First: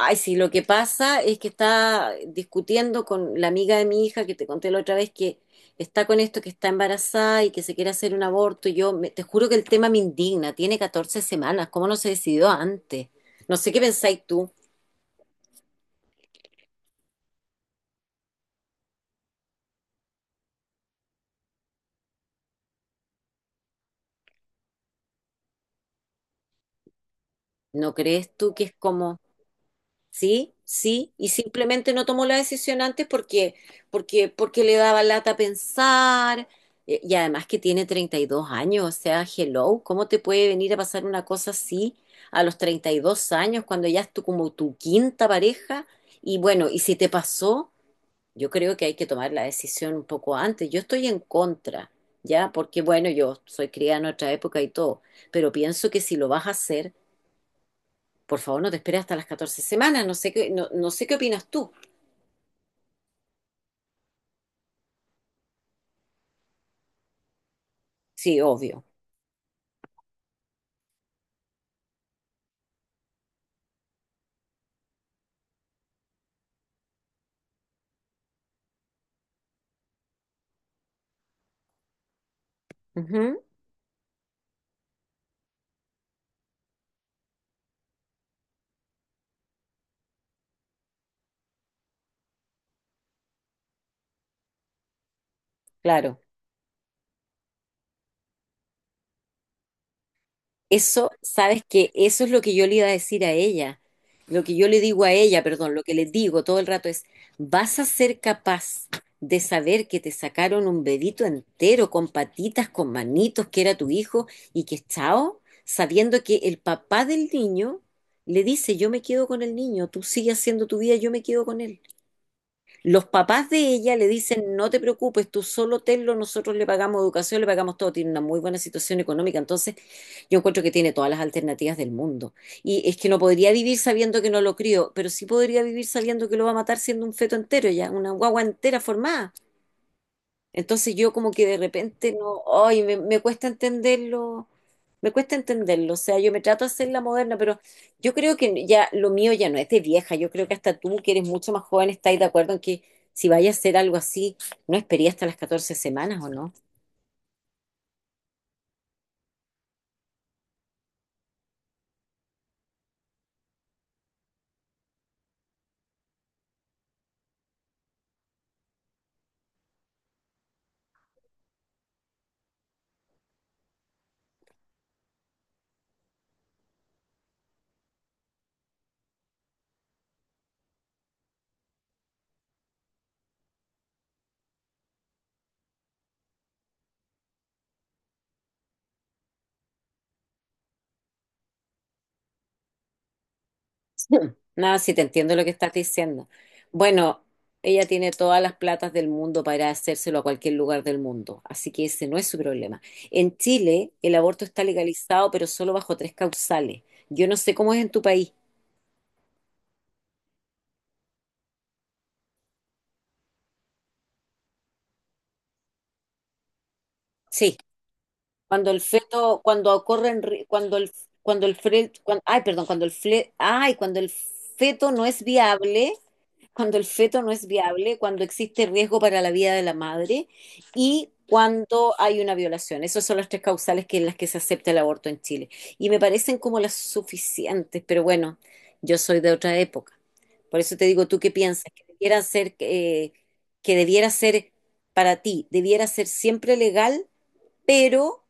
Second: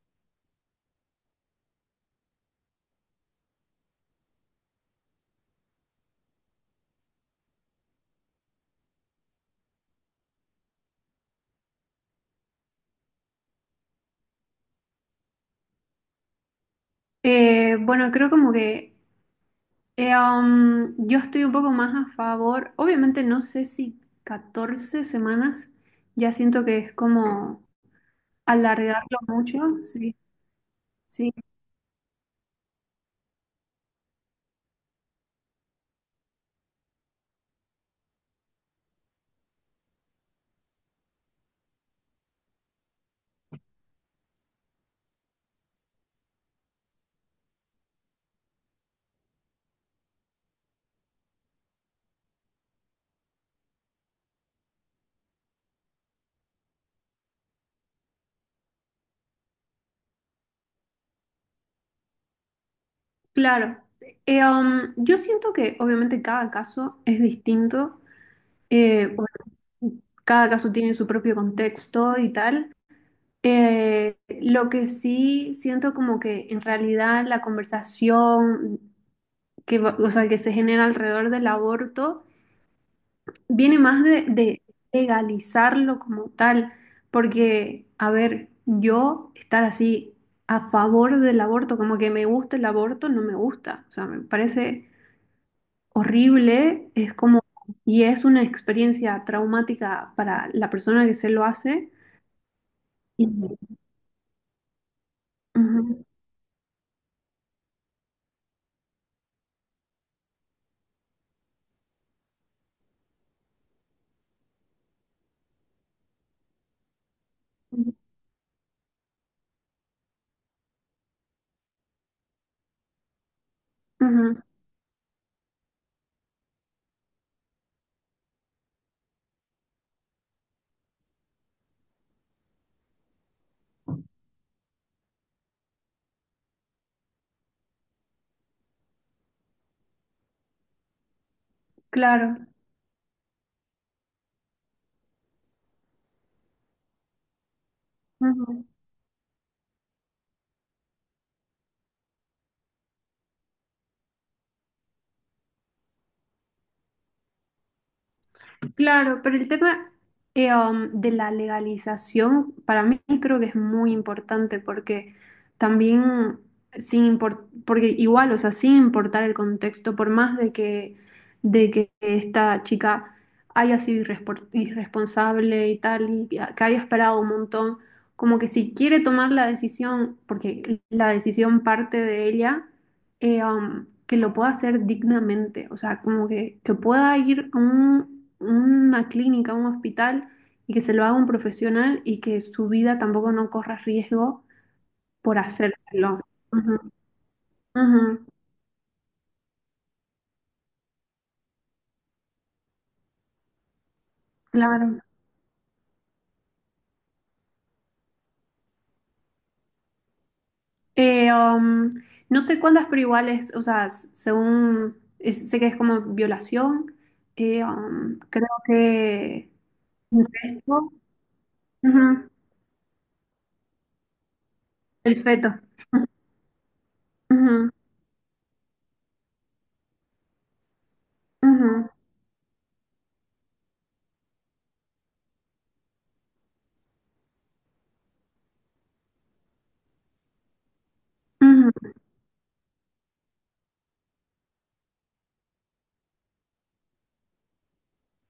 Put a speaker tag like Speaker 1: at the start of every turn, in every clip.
Speaker 1: Ay, sí, lo que pasa es que está discutiendo con la amiga de mi hija que te conté la otra vez que está con esto, que está embarazada y que se quiere hacer un aborto. Y yo te juro que el tema me indigna. Tiene 14 semanas. ¿Cómo no se decidió antes? No sé qué pensáis tú.
Speaker 2: Bueno, Creo como que yo estoy un poco más a favor. Obviamente no sé si 14 semanas, ya siento que es como
Speaker 1: ¿No crees tú que es
Speaker 2: alargarlo
Speaker 1: como...
Speaker 2: mucho. Sí,
Speaker 1: Sí, sí, y
Speaker 2: sí,
Speaker 1: simplemente no tomó la decisión antes porque, porque le daba lata pensar, y además que tiene 32 años, o sea, hello, ¿cómo te puede venir a pasar una cosa así a los 32 años cuando ya es tu, como tu quinta pareja? Y bueno, y si te pasó, yo creo que hay que tomar la decisión un poco antes. Yo estoy en contra, ¿ya? Porque bueno, yo soy criada en otra época y todo, pero pienso que si lo vas a hacer, por favor, no te esperes hasta las 14 semanas, no sé qué, no, no sé qué opinas tú.
Speaker 2: claro. Yo siento que obviamente cada caso es distinto.
Speaker 1: Sí, obvio.
Speaker 2: Eh, bueno, Cada caso tiene su propio contexto y tal. Lo que sí siento como que en realidad la conversación o sea, que se genera alrededor del aborto
Speaker 1: Ujú,
Speaker 2: viene más de legalizarlo como tal, porque, a ver, yo estar así a favor del aborto, como que me gusta el aborto, no me gusta, o sea, me parece
Speaker 1: claro.
Speaker 2: horrible, es como, y es una experiencia traumática para la persona
Speaker 1: Eso,
Speaker 2: que se lo
Speaker 1: sabes que
Speaker 2: hace.
Speaker 1: eso es lo que yo le iba a decir
Speaker 2: Y-
Speaker 1: a ella. Lo que yo le digo a ella, perdón, lo que le
Speaker 2: Ujú,
Speaker 1: digo todo el rato es, ¿vas a ser capaz de saber que te sacaron un bebito entero con patitas, con manitos, que era tu hijo y que es chao? Sabiendo que el papá del niño le dice, yo me quedo con el niño, tú sigues haciendo tu vida, yo me quedo con él. Los papás de ella le
Speaker 2: ujú,
Speaker 1: dicen, no te preocupes, tú solo tenlo, nosotros le pagamos educación, le pagamos todo, tiene una muy buena situación económica, entonces yo encuentro que tiene todas las alternativas del mundo. Y es que no podría vivir sabiendo que no lo crío, pero sí podría vivir sabiendo que lo va a matar siendo un feto entero ya, una guagua entera formada. Entonces yo como que de repente
Speaker 2: claro.
Speaker 1: no, ay, me cuesta entenderlo, me cuesta entenderlo, o sea, yo me trato de hacer la moderna, pero yo creo
Speaker 2: Ujú.
Speaker 1: que ya lo mío ya no es de vieja, yo creo que hasta tú que eres mucho más joven estás de acuerdo en que si vayas a hacer algo así, no esperé hasta las 14 semanas, ¿o no?
Speaker 2: Claro, pero el tema de la legalización para mí creo que es muy importante porque también sin import- porque igual, o sea, sin importar el contexto, por más de que esta chica haya sido irresponsable y tal, y que haya esperado un montón, como que si quiere tomar la decisión, porque la decisión parte de ella, que lo pueda hacer dignamente, o sea, como que pueda ir a una clínica, a un hospital y que se lo haga un profesional y que su vida tampoco no corra riesgo
Speaker 1: Nada, sí te entiendo
Speaker 2: por
Speaker 1: lo que estás
Speaker 2: hacérselo.
Speaker 1: diciendo.
Speaker 2: Ujú,
Speaker 1: Bueno, ella tiene
Speaker 2: ujú,
Speaker 1: todas las platas del mundo para hacérselo a cualquier lugar del mundo, así que ese no es su problema. En Chile, el aborto está
Speaker 2: claro.
Speaker 1: legalizado, pero solo bajo tres causales. Yo no sé cómo es en tu país.
Speaker 2: Eh, um, no sé cuántas, pero igual es, o sea, según, sé que es como violación,
Speaker 1: Sí,
Speaker 2: creo
Speaker 1: cuando el feto,
Speaker 2: que
Speaker 1: cuando ocurre,
Speaker 2: incesto,
Speaker 1: cuando el fre- cuan-
Speaker 2: ujú,
Speaker 1: ay, perdón, ay, cuando el feto no
Speaker 2: el
Speaker 1: es
Speaker 2: feto.
Speaker 1: viable cuando el feto no es
Speaker 2: Ujú,
Speaker 1: viable, cuando existe riesgo para la vida de la madre y
Speaker 2: ujú,
Speaker 1: cuando hay una violación. Esas son las tres causales que, en las que se acepta el aborto en Chile. Y me parecen como las suficientes, pero bueno, yo soy de otra época. Por eso te digo, ¿tú qué piensas?
Speaker 2: ujú.
Speaker 1: Que debiera ser para ti, debiera ser siempre legal, pero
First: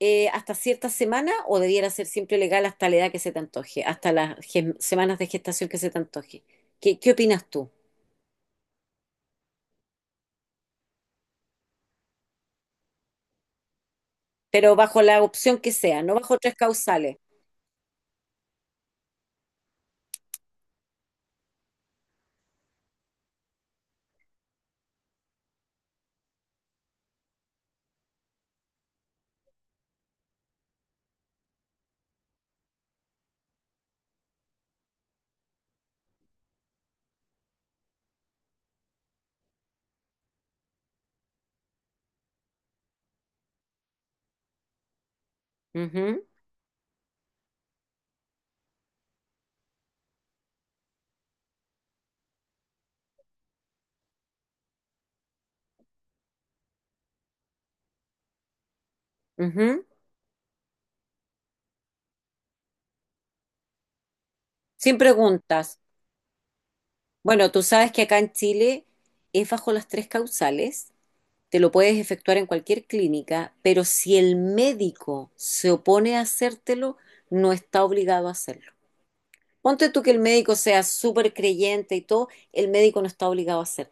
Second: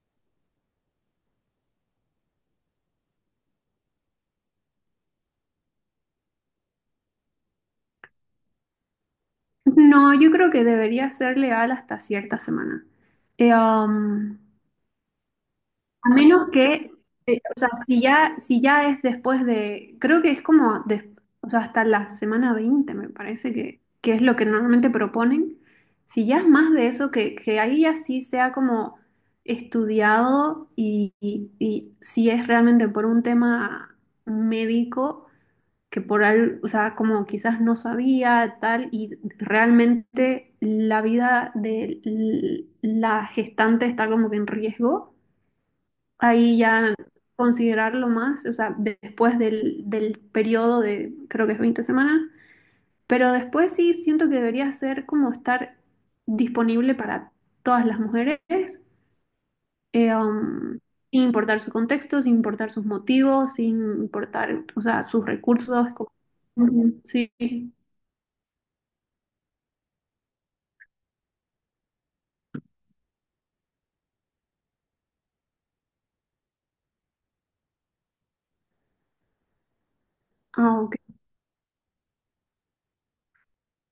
Speaker 1: hasta cierta semana o debiera ser siempre legal hasta la edad que se te antoje, hasta las semanas de gestación que se te antoje? ¿Qué, qué opinas tú?
Speaker 2: No, yo creo que debería ser legal hasta cierta semana. Eh, um,
Speaker 1: Pero bajo la opción que sea,
Speaker 2: a
Speaker 1: no bajo
Speaker 2: menos
Speaker 1: tres causales.
Speaker 2: o sea, si ya es después de, creo que es como o sea, hasta la semana 20 me parece que es lo que normalmente proponen. Si ya es más de eso, que ahí ya sí sea como estudiado y si es realmente por un tema médico que por algo, o sea, como quizás no sabía tal, y realmente la vida de la gestante está como que en riesgo,
Speaker 1: Ujú,
Speaker 2: ahí ya considerarlo más, o sea, después del periodo de, creo que es 20 semanas, pero después sí siento que debería ser como estar disponible para todas las mujeres,
Speaker 1: ujú.
Speaker 2: eh, um, sin importar su contexto, sin importar sus motivos, sin importar, o
Speaker 1: Sin
Speaker 2: sea, sus
Speaker 1: preguntas.
Speaker 2: recursos. Ujú. Sí.
Speaker 1: Bueno, tú sabes que acá en Chile es bajo las tres causales, te lo puedes efectuar en cualquier clínica, pero si el médico se opone a hacértelo, no está obligado a hacerlo. Ponte tú que el médico
Speaker 2: Ah,
Speaker 1: sea
Speaker 2: ok.
Speaker 1: súper creyente y todo, el médico no está obligado a hacerlo.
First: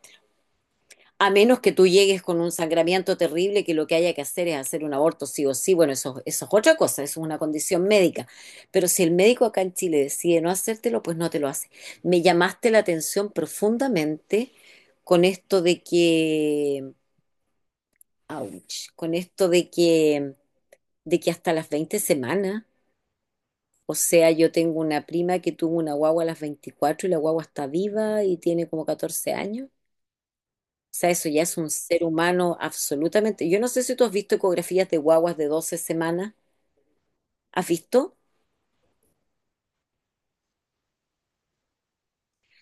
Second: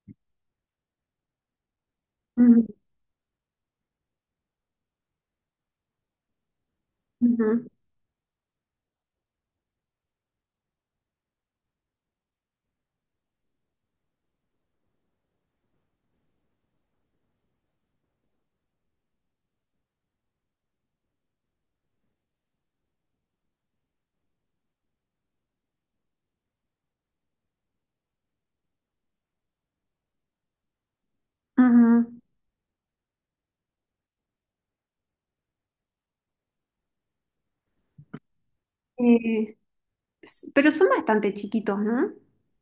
Speaker 1: A menos que tú llegues con un
Speaker 2: Ujú,
Speaker 1: sangramiento terrible, que lo que haya que hacer es hacer un aborto sí o sí, bueno, eso es otra cosa, eso es una
Speaker 2: ujú,
Speaker 1: condición médica. Pero si el médico acá en Chile decide no hacértelo, pues no te lo hace. Me llamaste la atención profundamente con esto de que, ouch, con esto de que hasta las 20 semanas, o sea, yo tengo una prima que tuvo una guagua a las 24 y la guagua está viva y tiene como 14 años. O sea, eso ya es un ser
Speaker 2: ujú.
Speaker 1: humano absolutamente. Yo no sé si tú has visto ecografías de guaguas de 12 semanas. ¿Has visto?
Speaker 2: Eh, ¿Pero son bastante chiquitos, no?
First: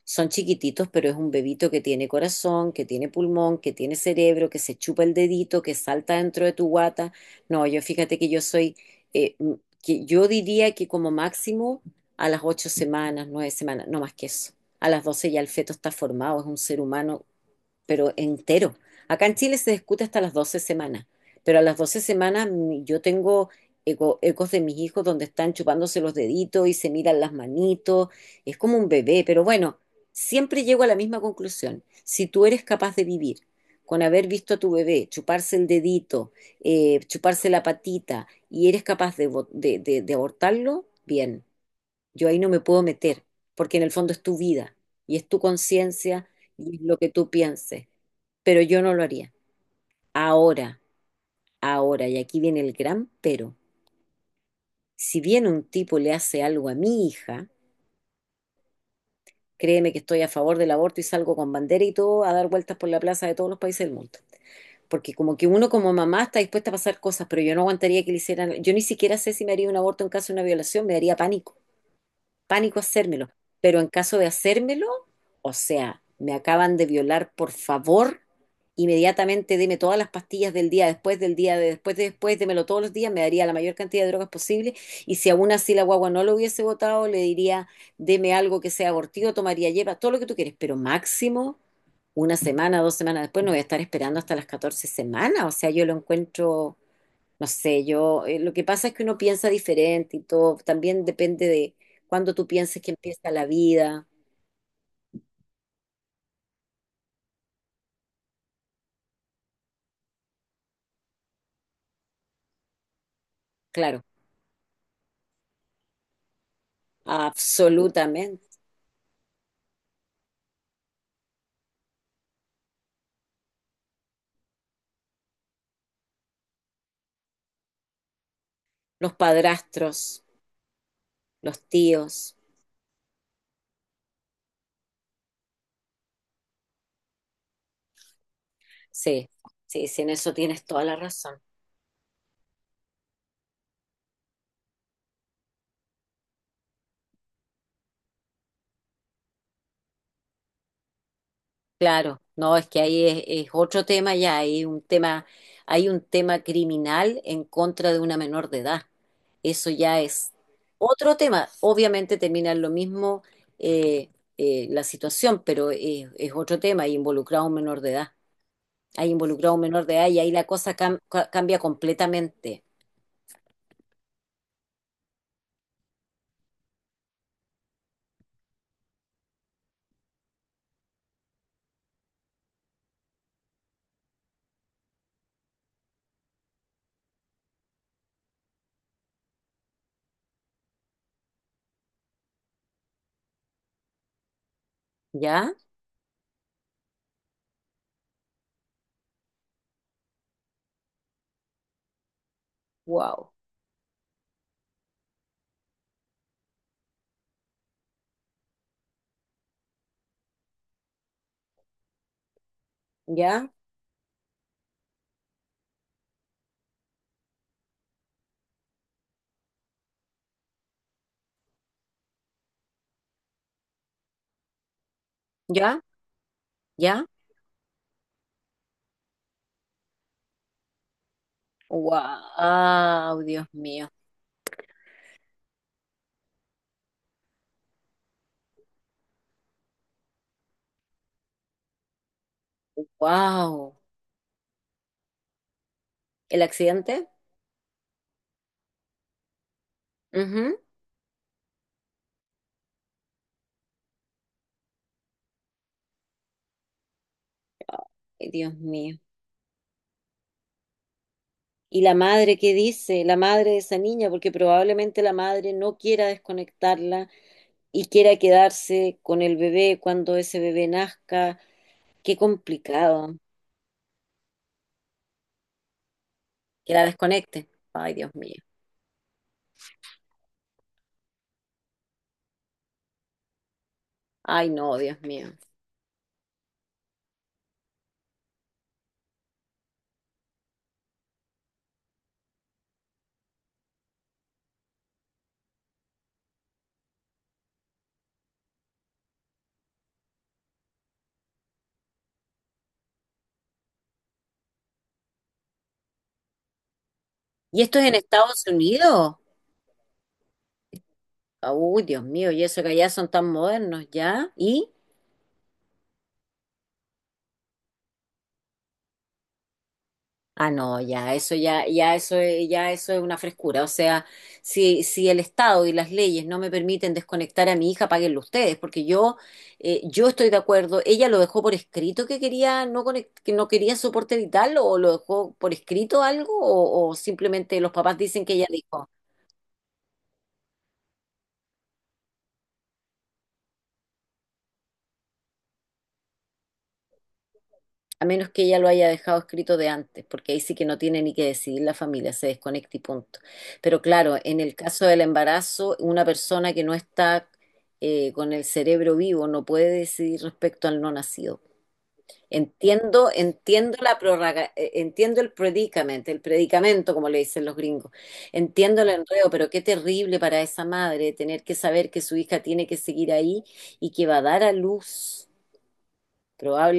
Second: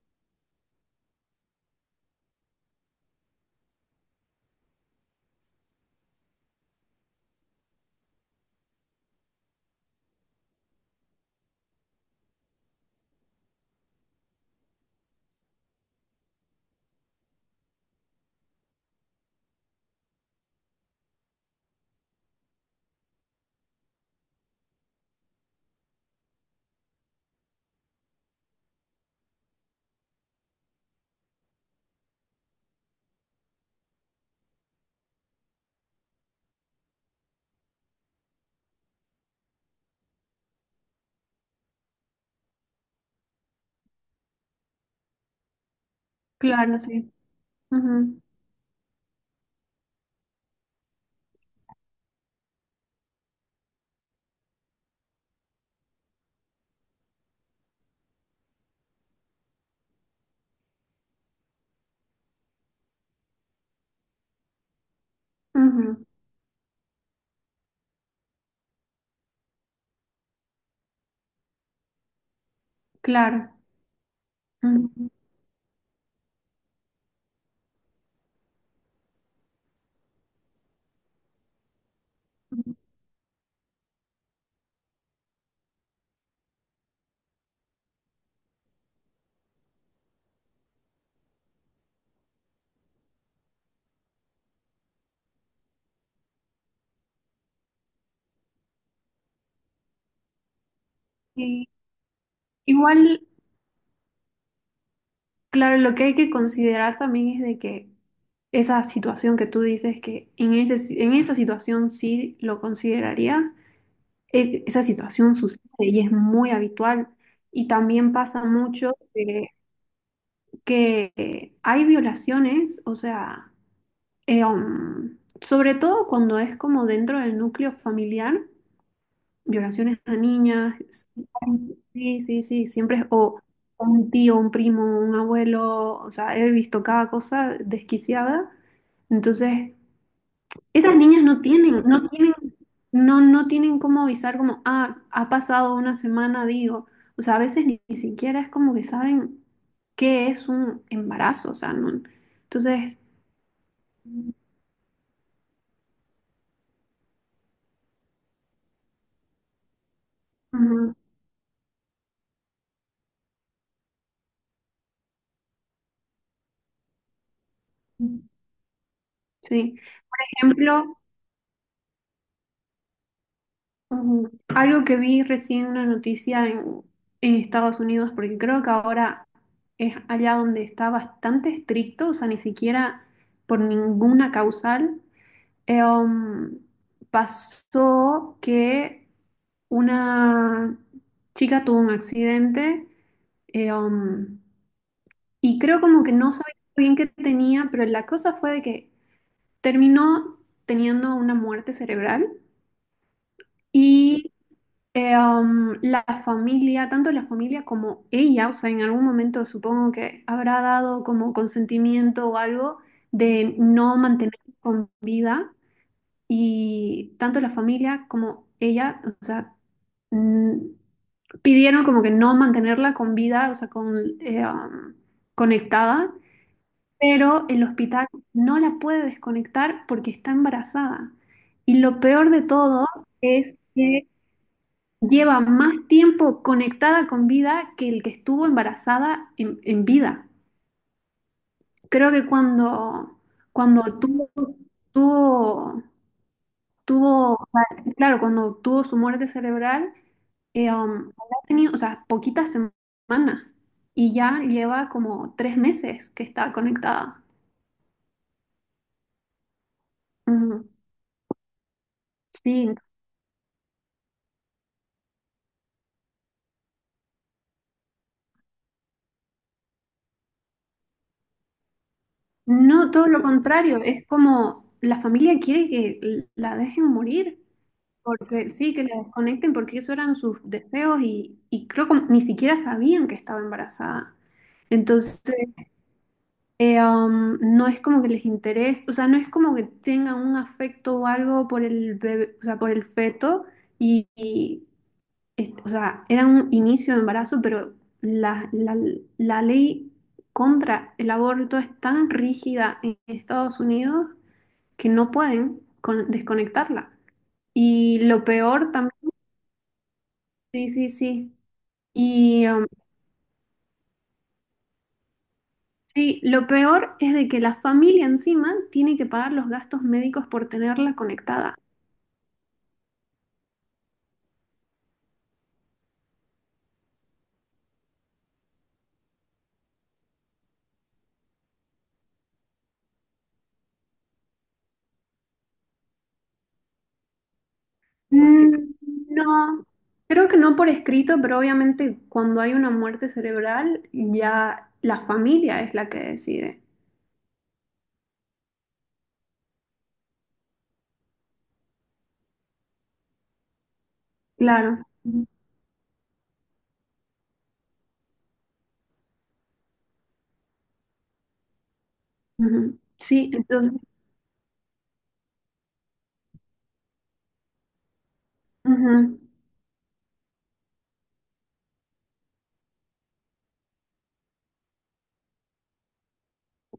Speaker 1: Son chiquititos, pero es un bebito que tiene corazón, que tiene pulmón, que tiene cerebro, que se chupa el dedito, que salta dentro de tu guata. No, yo fíjate que yo soy, que yo diría que como máximo a las 8 semanas, 9 semanas, no más que eso. A las 12 ya el feto está formado, es un ser humano pero entero. Acá en Chile se discute hasta las 12 semanas, pero a las 12 semanas yo tengo ecos de mis hijos donde están chupándose los deditos y se miran las manitos, es como un bebé, pero bueno, siempre llego a la misma conclusión. Si tú eres capaz de vivir con haber visto a tu bebé chuparse el dedito, chuparse la patita y eres capaz de, de abortarlo, bien. Yo ahí no me puedo meter, porque en el fondo es tu vida y es tu conciencia y
Speaker 2: Claro,
Speaker 1: es lo que
Speaker 2: sí.
Speaker 1: tú pienses.
Speaker 2: Ujú,
Speaker 1: Pero yo no lo haría. Ahora, ahora, y aquí viene el gran pero. Si viene un tipo y le hace algo a mi hija, créeme que estoy a favor del aborto y salgo con bandera y todo a dar vueltas por la plaza de todos los países del mundo. Porque como que uno como
Speaker 2: ujú.
Speaker 1: mamá está dispuesta a pasar cosas, pero yo no aguantaría que le hicieran, yo ni siquiera sé si me haría un aborto en caso de una violación, me daría pánico. Pánico hacérmelo,
Speaker 2: Claro.
Speaker 1: pero en caso de hacérmelo,
Speaker 2: Ujú,
Speaker 1: o sea, me acaban de violar, por favor, inmediatamente deme todas las pastillas del día después, del día de después, démelo
Speaker 2: ujú.
Speaker 1: todos los días, me daría la mayor cantidad de drogas posible y si aún así la guagua no lo hubiese votado, le diría, deme algo que sea abortivo, tomaría hierba, todo lo que tú quieres, pero máximo una semana, 2 semanas después, no voy a estar esperando hasta las 14 semanas, o sea, yo lo encuentro no sé, yo, lo que pasa es que uno piensa diferente y todo, también depende
Speaker 2: Sí.
Speaker 1: de cuándo tú pienses que
Speaker 2: Igual,
Speaker 1: empieza la vida,
Speaker 2: claro, lo que hay que considerar también es de que esa situación que tú dices que en esa situación sí lo considerarías,
Speaker 1: claro,
Speaker 2: esa situación sucede y es muy habitual. Y también pasa
Speaker 1: absolutamente.
Speaker 2: mucho, que hay violaciones, o sea... Sobre todo cuando es como dentro del núcleo familiar,
Speaker 1: Los
Speaker 2: violaciones a
Speaker 1: padrastros,
Speaker 2: niñas,
Speaker 1: los
Speaker 2: sí,
Speaker 1: tíos,
Speaker 2: sí, sí, siempre es o un tío, un primo, un abuelo, o sea, he visto cada cosa desquiciada.
Speaker 1: sí,
Speaker 2: Entonces,
Speaker 1: sí, sí, en eso tienes toda la
Speaker 2: esas niñas
Speaker 1: razón.
Speaker 2: no tienen cómo avisar como, ah, ha pasado una semana, digo. O sea, a veces ni siquiera es como que saben qué es un embarazo, o sea, no.
Speaker 1: Claro, no, es que
Speaker 2: Entonces,
Speaker 1: ahí es otro tema ya, hay un tema criminal en contra de una menor de edad. Eso ya es
Speaker 2: ujú,
Speaker 1: otro tema. Obviamente termina en lo mismo eh, la situación, pero es otro tema, hay involucrado un menor de edad. Hay involucrado un
Speaker 2: sí.
Speaker 1: menor de edad y ahí la cosa
Speaker 2: Ejemplo,
Speaker 1: cambia completamente.
Speaker 2: algo que vi recién una noticia en Estados Unidos, porque creo que ahora es allá donde está bastante estricto, o sea, ni siquiera por ninguna causal, eh, um, pasó que una chica tuvo un accidente, eh, um,
Speaker 1: ¿Ya?
Speaker 2: y creo como que no sabía bien qué tenía, pero la cosa fue de que terminó teniendo una muerte cerebral.
Speaker 1: Wow.
Speaker 2: Y la familia, tanto la familia como ella, o sea, en algún momento supongo que habrá dado como consentimiento o algo
Speaker 1: ¿Ya?
Speaker 2: de no mantener con vida, y tanto la familia como ella, o sea, mm, pidieron como que no mantenerla con vida, o sea, con,
Speaker 1: ¿Ya?
Speaker 2: conectada,
Speaker 1: ¿Ya?
Speaker 2: pero el hospital no la puede desconectar porque está embarazada. Y lo peor de todo
Speaker 1: Wow. Dios
Speaker 2: es
Speaker 1: mío.
Speaker 2: que lleva más tiempo conectada con vida que el que estuvo embarazada en vida. Creo que
Speaker 1: Wow.
Speaker 2: cuando tuvo,
Speaker 1: ¿El accidente?
Speaker 2: tuvo, claro, cuando tuvo su muerte cerebral, habrá tenido, o sea, poquitas semanas y ya lleva como 3 meses que está conectada.
Speaker 1: Ay, Dios mío.
Speaker 2: Ujú.
Speaker 1: ¿Y la madre qué
Speaker 2: Sí,
Speaker 1: dice? La madre de esa niña, porque probablemente la madre no quiera desconectarla y quiera quedarse con el bebé cuando ese bebé nazca. Qué
Speaker 2: no, todo
Speaker 1: complicado.
Speaker 2: lo contrario, es como la familia quiere que la
Speaker 1: Que la
Speaker 2: dejen morir.
Speaker 1: desconecte. Ay, Dios mío.
Speaker 2: Porque sí, que la desconecten porque esos eran sus deseos y creo que ni siquiera sabían que estaba embarazada.
Speaker 1: Ay, no, Dios mío.
Speaker 2: Entonces, no es como que les interese, o sea, no es como que tengan un afecto o algo por el bebé, o sea, por el feto, y, y, o sea, era un inicio de embarazo, pero la, la, la ley contra el aborto es tan rígida en Estados Unidos que no pueden desconectarla.
Speaker 1: ¿Y esto es en
Speaker 2: Y lo
Speaker 1: Estados
Speaker 2: peor también.
Speaker 1: Unidos?
Speaker 2: Sí, sí, sí.
Speaker 1: Uy, Dios mío, y
Speaker 2: Y
Speaker 1: eso
Speaker 2: um,
Speaker 1: que allá son tan modernos, ¿ya? ¿Y?
Speaker 2: sí, lo peor es de que la familia encima tiene que pagar los gastos médicos por
Speaker 1: Ah, no,
Speaker 2: tenerla
Speaker 1: ya eso
Speaker 2: conectada.
Speaker 1: ya, ya eso es una frescura. O sea, si, si el Estado y las leyes no me permiten desconectar a mi hija, páguenlo ustedes, porque yo estoy de acuerdo. Ella lo dejó por escrito que quería que no quería soporte vital, o lo dejó por escrito algo, o simplemente los papás dicen que ella
Speaker 2: Mm,
Speaker 1: dijo.
Speaker 2: No, creo que no por escrito, pero obviamente cuando hay una muerte cerebral ya la familia es la que decide.
Speaker 1: A menos que ella lo haya dejado escrito de antes, porque ahí sí que no tiene ni que decidir la familia, se desconecta y punto. Pero claro, en el
Speaker 2: Claro.
Speaker 1: caso del embarazo, una persona que no está con el cerebro vivo no puede decidir respecto al no nacido.
Speaker 2: Ujú.
Speaker 1: Entiendo,
Speaker 2: Sí, entonces,
Speaker 1: entiendo la prórroga, entiendo el predicamento, como le dicen los gringos. Entiendo el
Speaker 2: ujú.
Speaker 1: enredo, pero qué terrible para esa madre tener que saber que su hija tiene que seguir ahí y que va a dar a luz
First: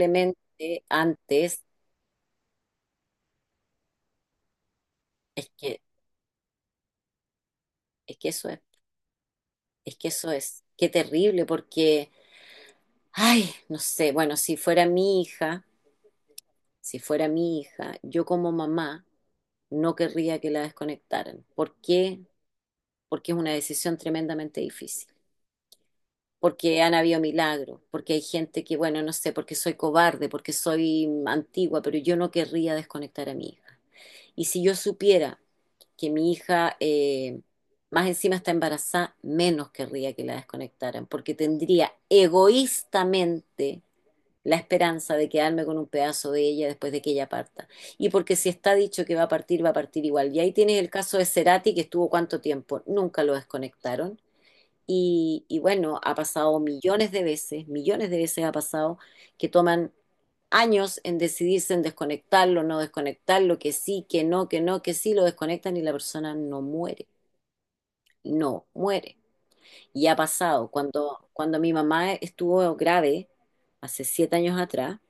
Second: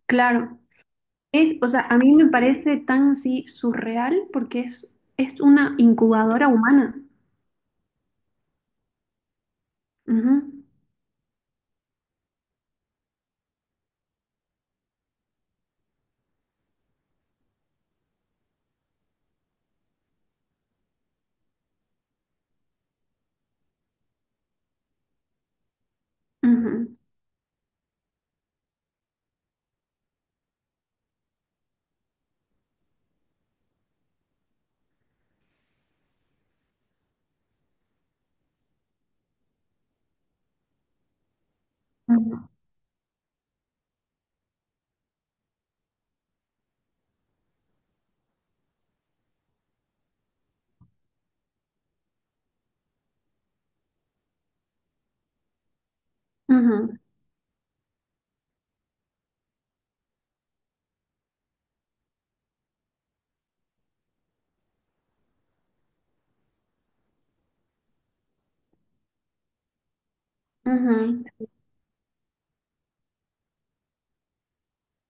Speaker 2: Claro.
Speaker 1: probablemente antes.
Speaker 2: O sea, a mí me parece tan así surreal porque es
Speaker 1: Es
Speaker 2: una
Speaker 1: que
Speaker 2: incubadora humana.
Speaker 1: Es que eso es que eso
Speaker 2: Ujú,
Speaker 1: es, qué terrible, porque, ay, no sé, bueno, si fuera mi hija, si fuera mi hija, yo como mamá no querría que la desconectaran. ¿Por qué? Porque es una decisión tremendamente difícil, porque
Speaker 2: ujú,
Speaker 1: han habido milagros, porque hay gente que, bueno, no sé, porque soy cobarde, porque soy antigua, pero yo no querría desconectar a mi hija. Y si yo supiera que mi hija más encima está embarazada, menos querría que la desconectaran, porque tendría
Speaker 2: ujú,
Speaker 1: egoístamente la esperanza de quedarme con un pedazo de ella después de que ella parta. Y porque si está dicho que va a partir igual. Y ahí tienes el caso de Cerati, que estuvo cuánto tiempo, nunca lo desconectaron. Y bueno, ha pasado
Speaker 2: ujú.
Speaker 1: millones de veces ha pasado que toman años en decidirse en desconectarlo, no desconectarlo, que sí, que no, que no, que sí, lo desconectan y la persona no muere, no muere. Y ha pasado,
Speaker 2: Ujú.
Speaker 1: cuando mi mamá estuvo grave, hace 7 años atrás,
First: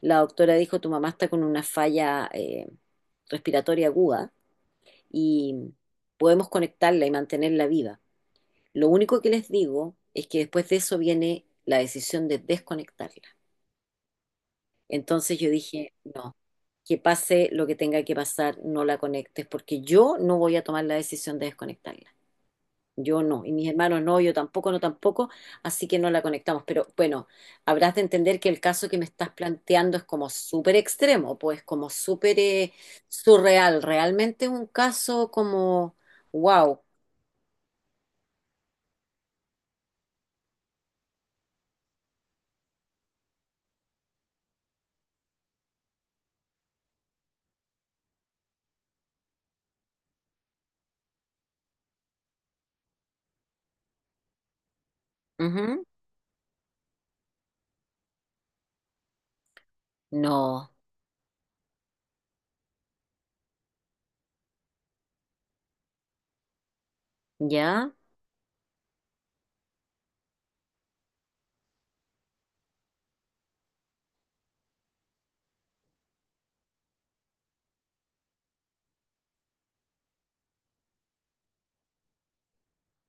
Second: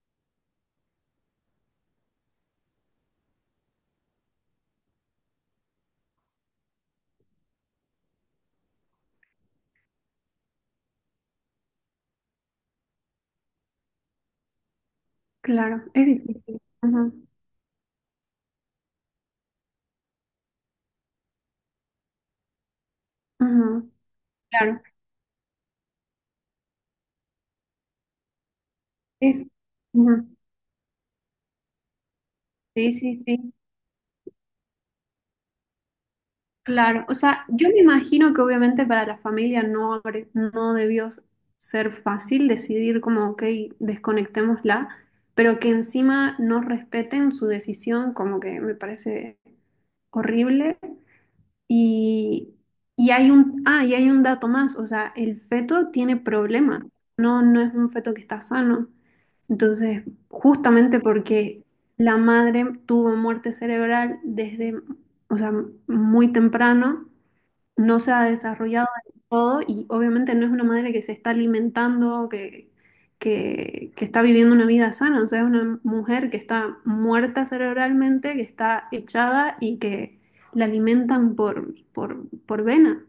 Speaker 1: la doctora dijo, tu mamá está con una falla respiratoria aguda y podemos conectarla y mantenerla viva. Lo único que les digo es que después de eso viene la decisión de desconectarla. Entonces yo
Speaker 2: Claro,
Speaker 1: dije,
Speaker 2: es
Speaker 1: no,
Speaker 2: difícil.
Speaker 1: que
Speaker 2: Ujú,
Speaker 1: pase lo que tenga que pasar, no la conectes, porque yo no voy a tomar la decisión de desconectarla. Yo no, y mis
Speaker 2: ujú.
Speaker 1: hermanos no, yo tampoco, no
Speaker 2: Claro,
Speaker 1: tampoco, así que no la conectamos. Pero bueno, habrás de entender que el caso que me estás
Speaker 2: es.
Speaker 1: planteando es
Speaker 2: Ujú.
Speaker 1: como súper extremo, pues como súper
Speaker 2: Sí, sí, sí.
Speaker 1: surreal. Realmente un caso como, wow.
Speaker 2: Claro, o sea, yo me imagino que obviamente para la familia no, no debió ser fácil decidir como, ok, desconectémosla, pero que encima no respeten su decisión, como que me parece horrible. Y, y hay un dato más, o sea, el
Speaker 1: Ujú.
Speaker 2: feto tiene problemas, no, no es un feto que está sano. Entonces,
Speaker 1: No,
Speaker 2: justamente porque la madre tuvo muerte cerebral desde, o sea, muy temprano,
Speaker 1: ¿ya?
Speaker 2: no se ha desarrollado del todo y obviamente no es una madre que se está alimentando, que está viviendo una vida sana, o sea, es una mujer que está muerta cerebralmente, que está echada y que la alimentan por vena.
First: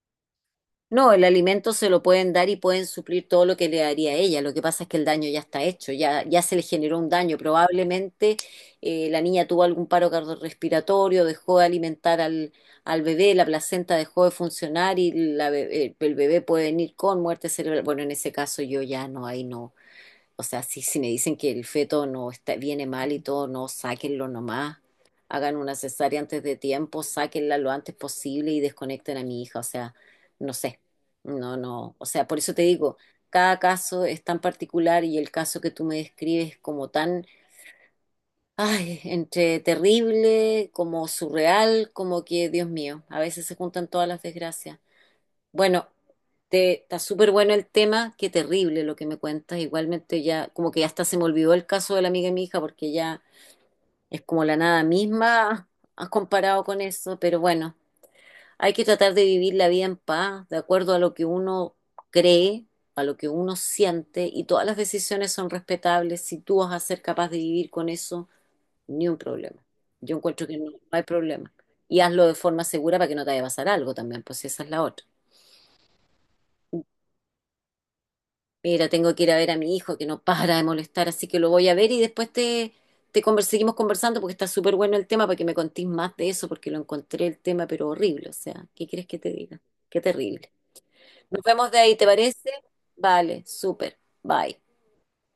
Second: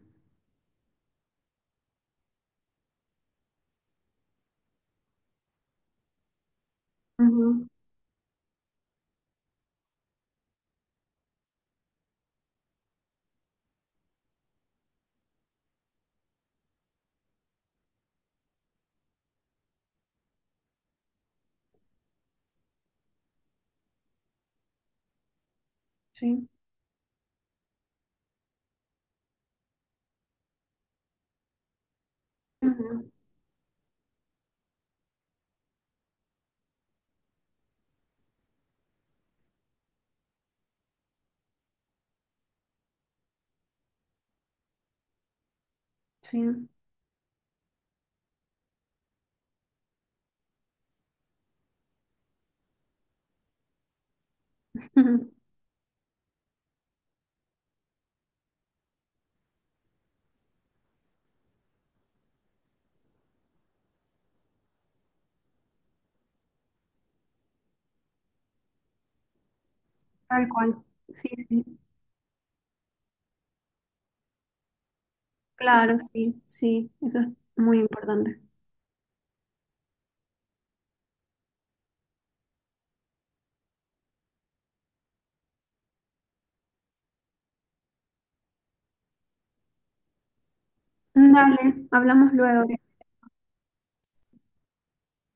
Speaker 1: No, el alimento se lo pueden dar y pueden suplir todo lo que le daría a ella. Lo que pasa es que el daño ya está hecho, ya, ya se le generó un daño.
Speaker 2: Ujú.
Speaker 1: Probablemente la niña tuvo algún paro cardiorrespiratorio, dejó de alimentar al bebé, la placenta dejó de funcionar y el bebé puede venir con muerte cerebral. Bueno, en ese caso yo ya no, ahí no. O sea, si me dicen que el feto no está, viene mal y todo, no, sáquenlo nomás. Hagan una cesárea antes
Speaker 2: Sí,
Speaker 1: de tiempo, sáquenla lo antes posible y desconecten a mi hija. O sea, no sé. No, no. O sea, por eso te digo,
Speaker 2: ujú,
Speaker 1: cada caso es tan particular y el caso que tú me describes como tan, ay, entre terrible, como surreal, como que, Dios mío, a veces se juntan todas las desgracias. Bueno,
Speaker 2: sí, ujú.
Speaker 1: está súper bueno el tema, qué terrible lo que me cuentas. Igualmente ya, como que hasta se me olvidó el caso de la amiga de mi hija, porque ya es como la nada misma, has comparado con eso, pero bueno, hay que tratar de vivir la vida en paz, de acuerdo a lo que uno cree, a lo que uno siente, y todas las decisiones son respetables. Si tú vas a ser capaz de vivir con eso, ni un problema. Yo encuentro
Speaker 2: Tal
Speaker 1: que no,
Speaker 2: cual.
Speaker 1: no hay
Speaker 2: Sí,
Speaker 1: problema.
Speaker 2: sí,
Speaker 1: Y hazlo de forma segura para que no te vaya a pasar algo también, pues esa es la otra.
Speaker 2: claro, sí, sí, eso es muy importante.
Speaker 1: Mira, tengo que ir a ver a mi hijo que no para de molestar, así que lo voy a ver y después seguimos conversando porque está súper bueno el tema para que me contís más de eso, porque lo encontré el tema, pero horrible. O sea, ¿qué quieres que te diga? Qué terrible. Nos vemos de
Speaker 2: Dale,
Speaker 1: ahí, ¿te
Speaker 2: hablamos
Speaker 1: parece?
Speaker 2: luego.
Speaker 1: Vale, súper. Bye.